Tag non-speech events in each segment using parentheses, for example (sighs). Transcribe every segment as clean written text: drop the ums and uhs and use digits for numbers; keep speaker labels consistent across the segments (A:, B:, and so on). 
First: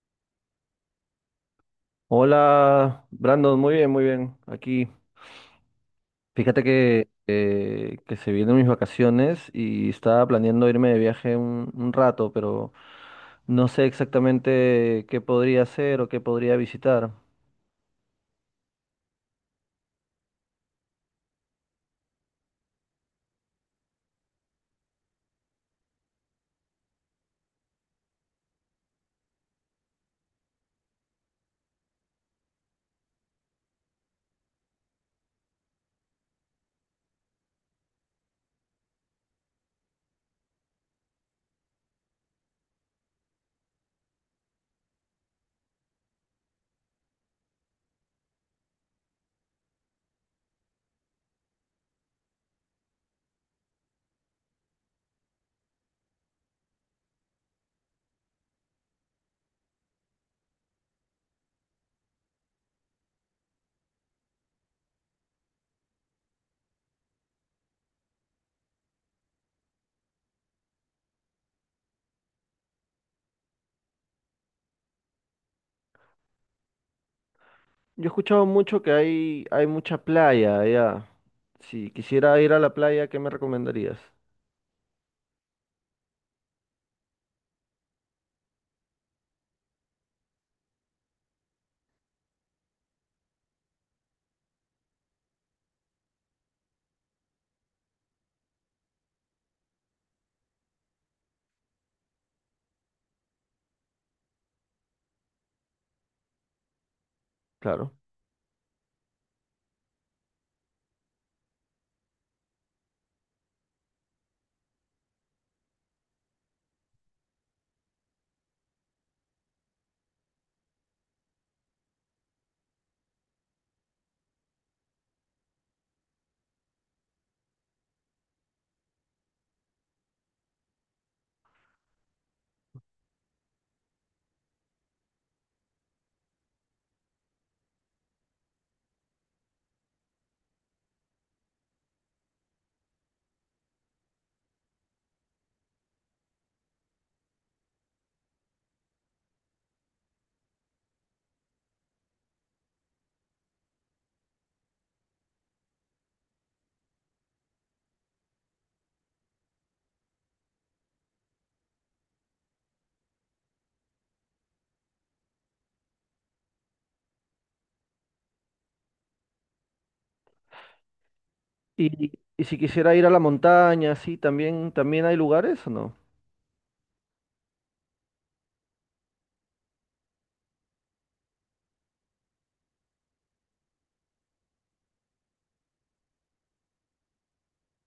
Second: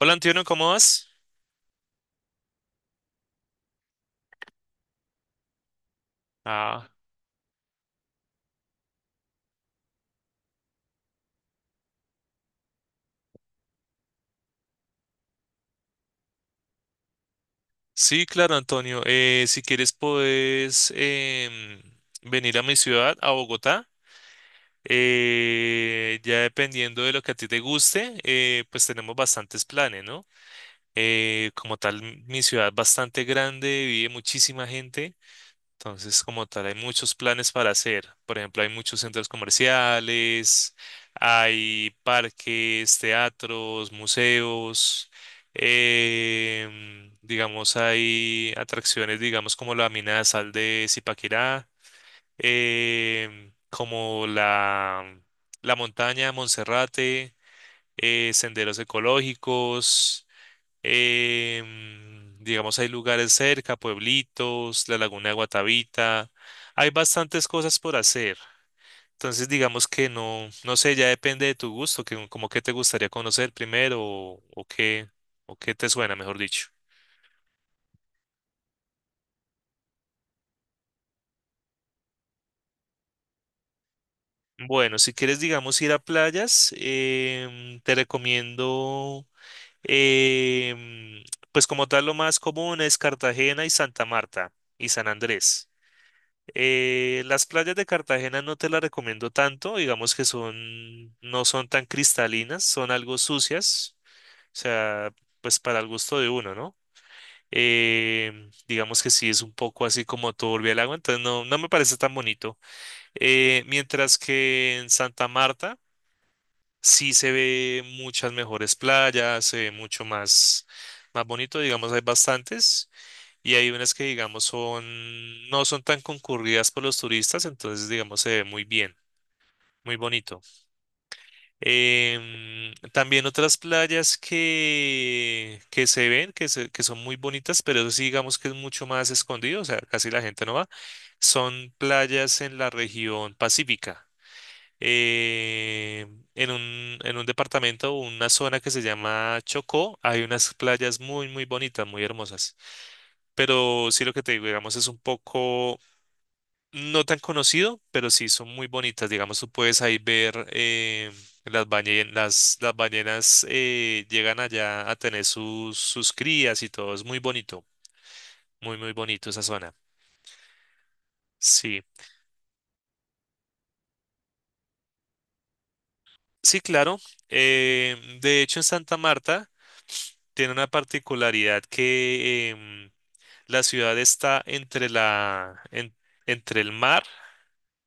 A: Hola Antonio, ¿cómo vas?
B: Hola, Brandon, muy bien, muy bien. Aquí, fíjate
A: Ah,
B: que se vienen mis vacaciones y estaba planeando irme de viaje un rato, pero no sé exactamente qué podría hacer o qué podría visitar.
A: sí, claro, Antonio. Si quieres, puedes venir a mi ciudad, a Bogotá. Ya dependiendo de lo que a ti te guste, pues tenemos bastantes planes, ¿no? Como tal, mi ciudad es bastante grande, vive muchísima gente. Entonces, como tal, hay muchos planes para hacer. Por ejemplo, hay muchos centros comerciales, hay parques, teatros, museos, digamos, hay atracciones, digamos, como la mina de sal de Zipaquirá, em, como la, la montaña de Monserrate, senderos ecológicos. Digamos, hay lugares cerca, pueblitos, la laguna de Guatavita. Hay bastantes cosas por hacer. Entonces, digamos que no, no sé, ya depende de tu gusto, que, como que te gustaría conocer primero o qué, o qué te suena, mejor dicho.
B: Yo he escuchado mucho que hay mucha playa allá. Si quisiera ir a la playa, ¿qué me recomendarías?
A: Bueno, si quieres, digamos, ir a playas, te recomiendo, em, pues como tal, lo más común es Cartagena y Santa Marta y San Andrés. Las playas de Cartagena no te las recomiendo tanto, digamos que son, no son tan cristalinas, son algo sucias, o sea, pues para el gusto de uno, ¿no?
B: Claro.
A: Digamos que sí es un poco así como turbia el agua, entonces no, no me parece tan bonito. Mientras que en Santa Marta sí se ve muchas mejores playas, se ve mucho más, más bonito, digamos, hay bastantes. Y hay unas que, digamos, son, no son tan concurridas por los turistas, entonces, digamos, se ve muy bien, muy bonito. También otras playas que, se ven, que son muy bonitas, pero eso sí, digamos que es mucho más escondido, o sea, casi la gente no va, son playas en la región pacífica. En un departamento o una zona que se llama Chocó, hay unas playas muy, muy bonitas, muy hermosas. Pero sí lo que te digo, digamos, es un poco no tan conocido, pero sí son muy bonitas. Digamos, tú puedes ahí ver las ballenas, las ballenas llegan allá a tener sus crías y todo. Es muy bonito, muy, muy bonito esa zona. Sí,
B: Y si quisiera ir a la montaña, sí, también, también hay lugares o no?
A: sí, claro. De hecho, en Santa Marta tiene una particularidad que la ciudad está entre entre el mar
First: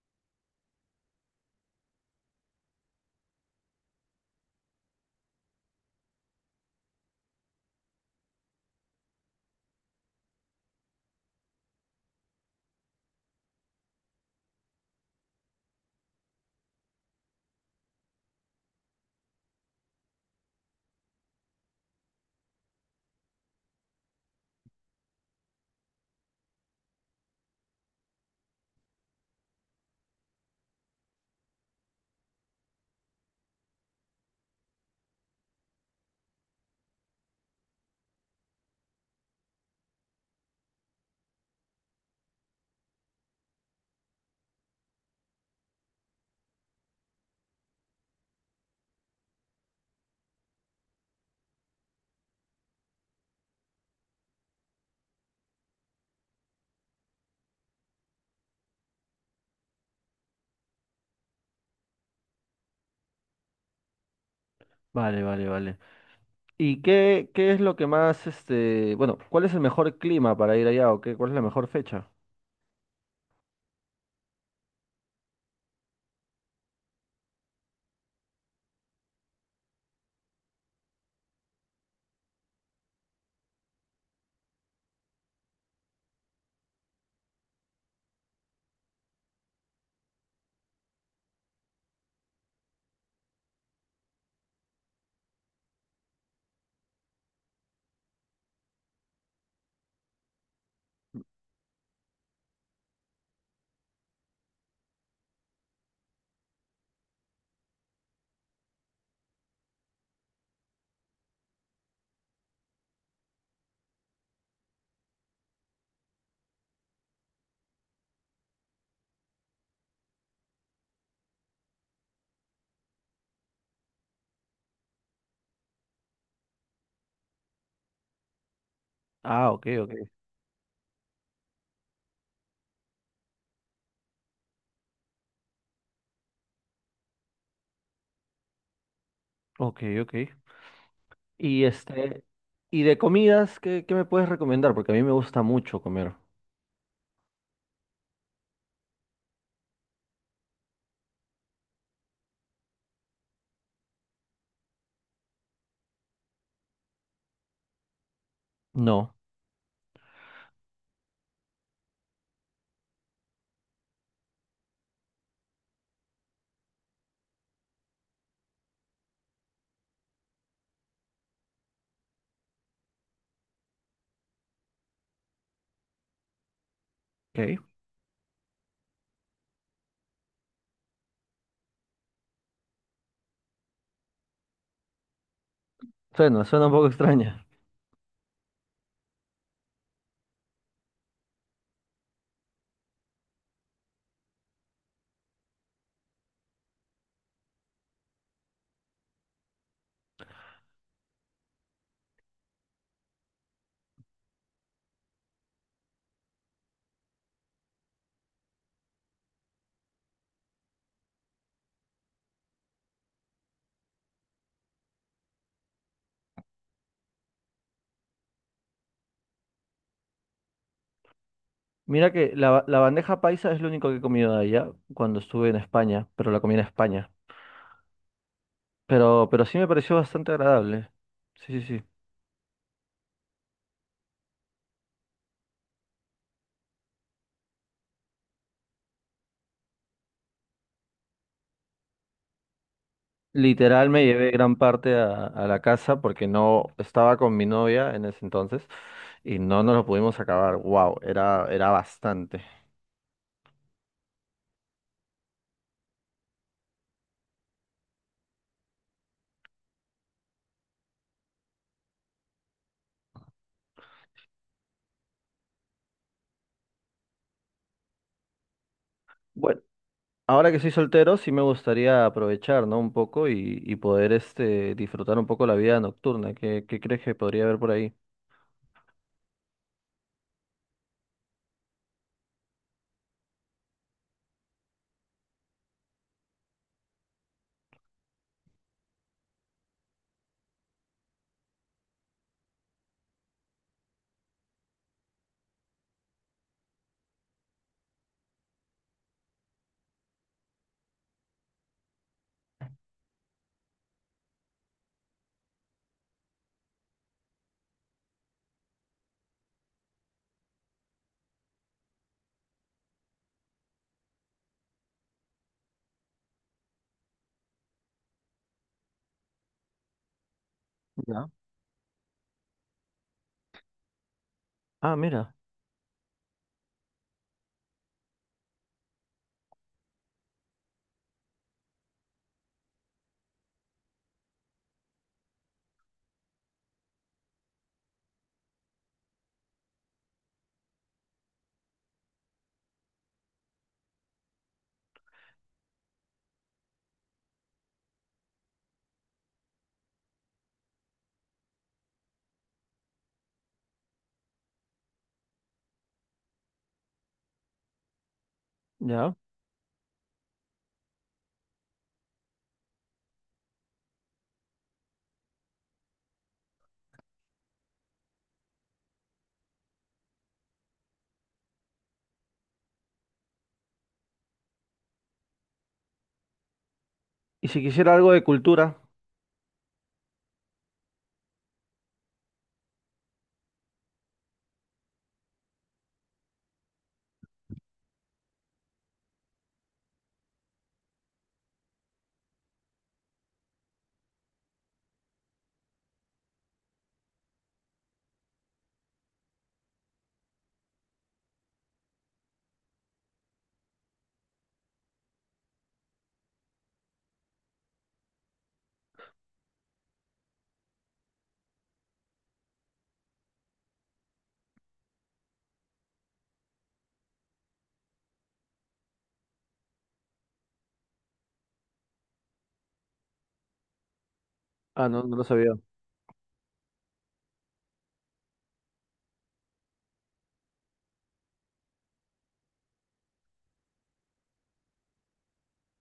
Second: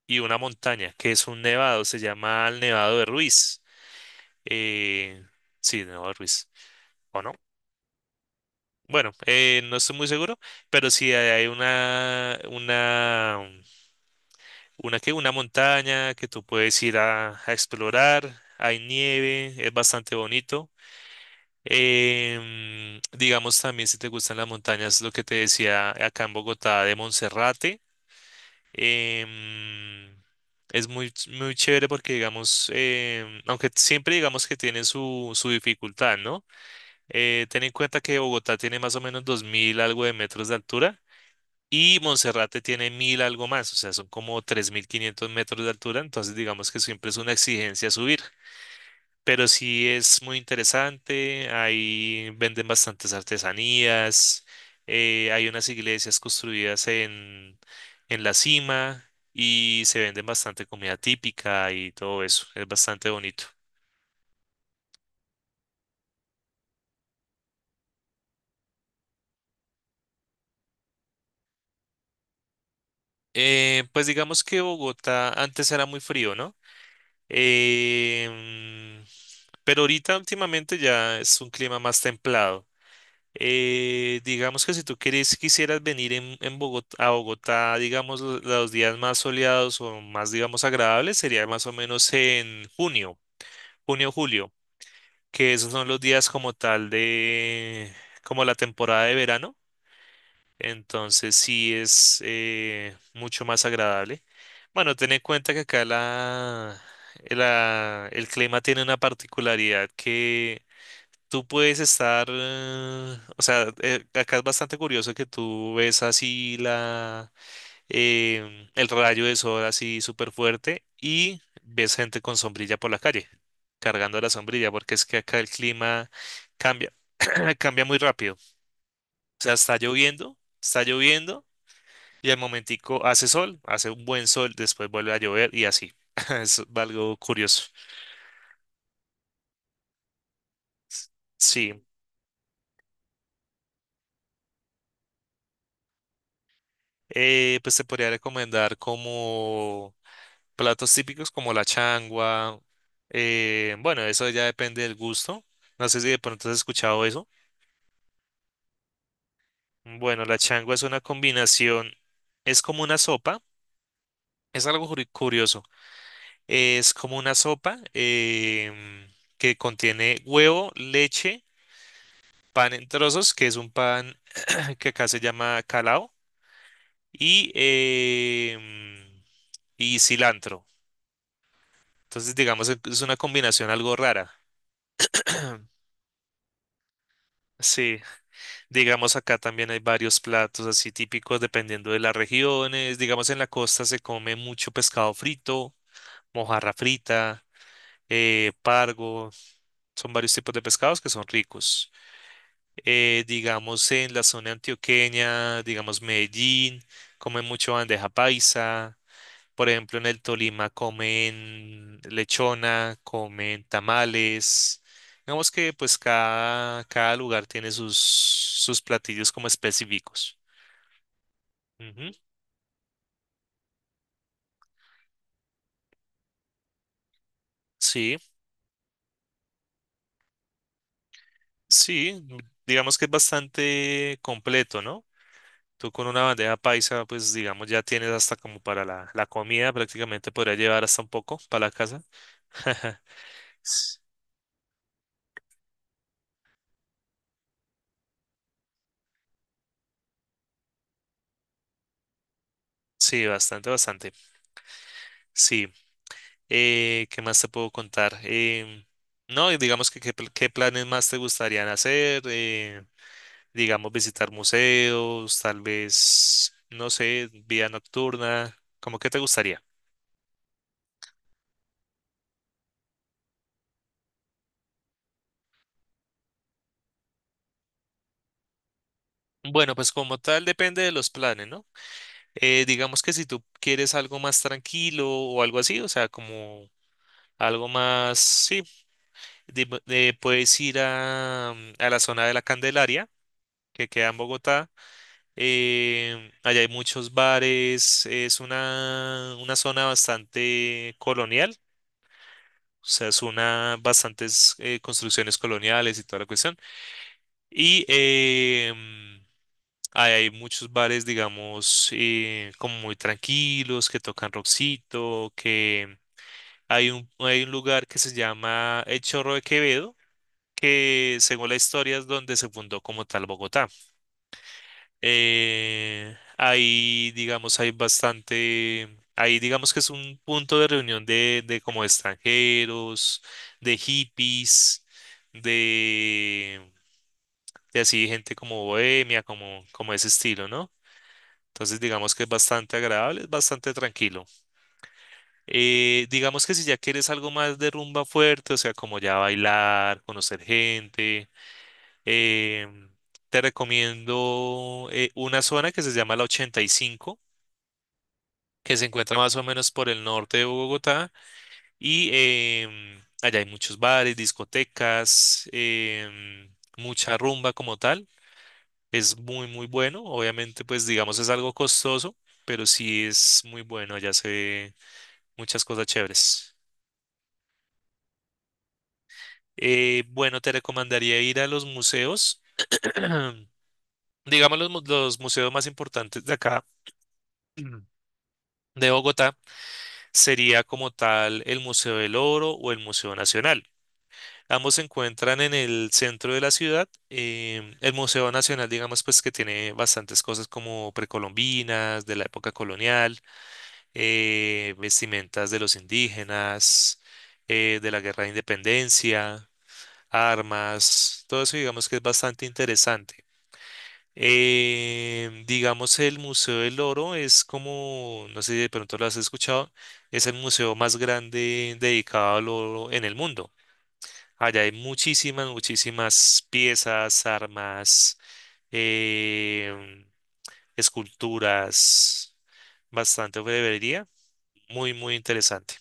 A: y una montaña, que es un nevado, se llama el Nevado de Ruiz. Eh, sí, Nevado de Ruiz. ¿O no? Bueno, no estoy muy seguro, pero sí hay una, ¿qué? Una montaña que tú puedes ir a explorar, hay nieve, es bastante bonito. Digamos también si te gustan las montañas, lo que te decía acá en Bogotá de Monserrate, em, es muy, muy chévere porque digamos, aunque siempre digamos que tiene su dificultad, ¿no? Ten en cuenta que Bogotá tiene más o menos 2000 algo de metros de altura. Y Monserrate tiene 1000 algo más, o sea, son como 3500 metros de altura, entonces digamos que siempre es una exigencia subir. Pero sí es muy interesante, ahí venden bastantes artesanías, hay unas iglesias construidas en la cima y se venden bastante comida típica y todo eso, es bastante bonito.
B: Vale, vale, vale. ¿Y qué es lo que más, este, bueno, cuál es el mejor clima para ir allá o qué, cuál es la mejor fecha?
A: Pues digamos que Bogotá antes era muy frío, ¿no? Em, pero ahorita últimamente ya es un clima más templado. Digamos que si tú quieres, quisieras venir a Bogotá, digamos, los días más soleados o más, digamos, agradables, sería más o menos en junio, julio, que esos son los días como tal como la temporada de verano. Entonces sí es mucho más agradable. Bueno, ten en cuenta que acá el clima tiene una particularidad que tú puedes estar, o sea, acá es bastante curioso que tú ves así el rayo de sol así súper fuerte y ves gente con sombrilla por la calle, cargando la sombrilla, porque es que acá el clima cambia, (clears throat) cambia, muy rápido. O
B: Ah,
A: sea,
B: ok, ok,
A: está lloviendo y al momentico hace sol, hace un buen sol, después vuelve a llover y así. (laughs) Es algo curioso.
B: ok, ok. Y
A: Sí,
B: este, y de comidas, ¿qué me puedes recomendar? Porque a mí me gusta mucho comer.
A: pues te podría recomendar como platos típicos como la changua. Bueno, eso ya depende del gusto. No sé si de pronto has escuchado eso.
B: No,
A: Bueno, la changua es una combinación, es como una sopa, es algo curioso. Es como una sopa em, que contiene huevo, leche pan en trozos, que es un pan (clears throat) que acá se llama calao, y,
B: ok.
A: em, y cilantro. Entonces, digamos, es una combinación algo rara. (clears throat)
B: Suena, suena un poco (laughs) extraña.
A: Sí, digamos acá también hay varios platos así típicos dependiendo de las regiones. Digamos en la costa se come mucho pescado frito, mojarra frita, pargo. Son varios tipos de pescados que son ricos. Digamos en la zona antioqueña, digamos Medellín, comen mucho bandeja paisa, por ejemplo en el Tolima comen lechona, comen tamales, digamos que pues cada lugar tiene sus platillos como específicos. Ujú,
B: Mira que la, la bandeja paisa es lo único que he comido de allá cuando estuve en España, pero la comí en España.
A: sí,
B: Pero sí me pareció bastante agradable. Sí, sí, sí.
A: sí, digamos que es bastante completo, ¿no? Tú con una bandeja paisa, pues digamos, ya tienes hasta como para la comida, prácticamente podría llevar hasta un poco para la casa. (laughs)
B: Literal me
A: (laughs)
B: llevé gran parte a la casa porque no estaba con mi novia en ese entonces y no nos lo pudimos acabar. Wow, era bastante.
A: Sí, bastante, bastante. Sí. ¿Qué más te puedo contar? No, y digamos que qué planes más te gustarían hacer. Digamos, visitar museos, tal vez, no sé, vida nocturna. ¿Cómo que te
B: Bueno,
A: gustaría?
B: ahora que soy soltero sí me gustaría aprovechar, ¿no? Un poco y poder este, disfrutar un poco la vida nocturna. ¿Qué crees que podría haber por ahí?
A: Bueno, pues como tal depende de los planes, ¿no? Digamos que si tú quieres algo más tranquilo o algo así, o sea, como algo más, sí, puedes ir a la zona de la Candelaria, que queda en Bogotá. Allá hay muchos bares, es una zona bastante colonial, o sea, es una bastantes construcciones coloniales y toda la cuestión. Y ahí hay muchos bares, digamos, como muy tranquilos, que tocan rockcito, que hay un lugar que se llama El Chorro de Quevedo, que
B: Ya.
A: según la historia es donde se fundó como tal Bogotá.
B: Ah, mira,
A: Ahí, digamos, hay bastante, ahí digamos que es un punto de reunión de como extranjeros, de hippies, de, de así gente como bohemia, como ese estilo, ¿no? Entonces digamos que es bastante agradable, es bastante tranquilo. Digamos que si ya quieres algo más de rumba fuerte, o sea, como ya bailar, conocer gente, em, te recomiendo una zona que se llama la 85, que se
B: ya.
A: encuentra más o menos por el norte de Bogotá y allá hay muchos bares, discotecas, mucha rumba como tal. Es muy, muy bueno. Obviamente, pues digamos es algo costoso, pero sí es muy bueno. Allá se ve muchas cosas chéveres.
B: ¿Y si quisiera algo de cultura?
A: Bueno, te recomendaría ir a los museos, (clears throat) digamos los, los museos más importantes de acá, (clears throat) de Bogotá, sería como tal el Museo del Oro o el Museo Nacional. Ambos se encuentran en el centro de la ciudad. El Museo Nacional, digamos, pues que tiene bastantes cosas como precolombinas, de la época colonial, vestimentas de los indígenas, de la Guerra de Independencia, armas, todo eso digamos que es bastante interesante. Digamos, el Museo del Oro es como, no sé si de pronto lo has escuchado, es el museo más grande dedicado al oro en el mundo. Allá hay
B: Ah, no, no lo
A: muchísimas,
B: sabía.
A: muchísimas piezas, armas, em, esculturas, bastante orfebrería. Muy, muy interesante.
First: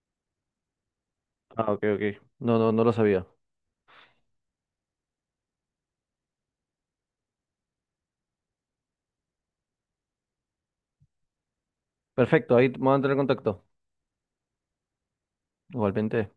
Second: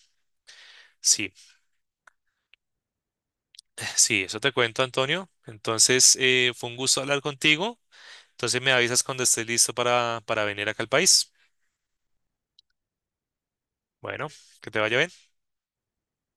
A: Sí, (laughs)
B: Ah, ok, ok. No, no, no lo sabía.
A: (sighs) sí, eso te cuento, Antonio. Entonces, fue un gusto hablar contigo. Entonces, me avisas cuando estés listo para venir acá al país.
B: Perfecto, ahí vamos a entrar en contacto.
A: Bueno, que te vaya bien.
B: Igualmente.